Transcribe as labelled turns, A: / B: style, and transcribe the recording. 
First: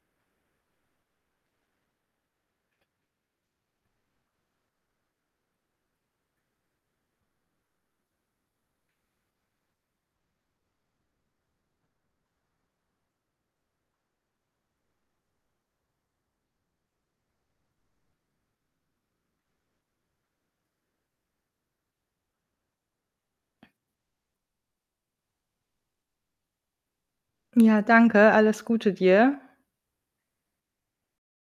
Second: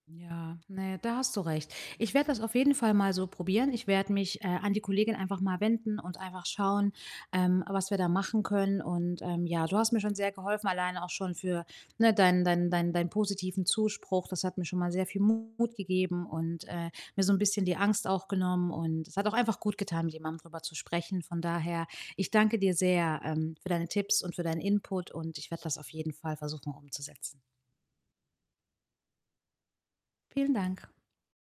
A: Ja, ne, da hast du recht. Ich werde das auf jeden Fall mal so probieren. Ich werde mich, äh, an die Kollegin einfach mal wenden und einfach schauen, ähm, was wir da machen können. Und, ähm, ja, du hast mir schon sehr geholfen, alleine auch schon für, ne, deinen deinen deinen deinen positiven Zuspruch. Das hat mir schon mal sehr viel Mut gegeben und, äh, mir so 'n bisschen die Angst auch genommen und es hat auch einfach gutgetan, mit jemandem drüber zu sprechen. Von daher, ich danke dir sehr, ähm, für deine Tipps und für deinen Input und ich werde das auf jeden Fall versuchen umzusetzen.
B: Ja, danke. Alles Gute dir.
A: Vielen Dank.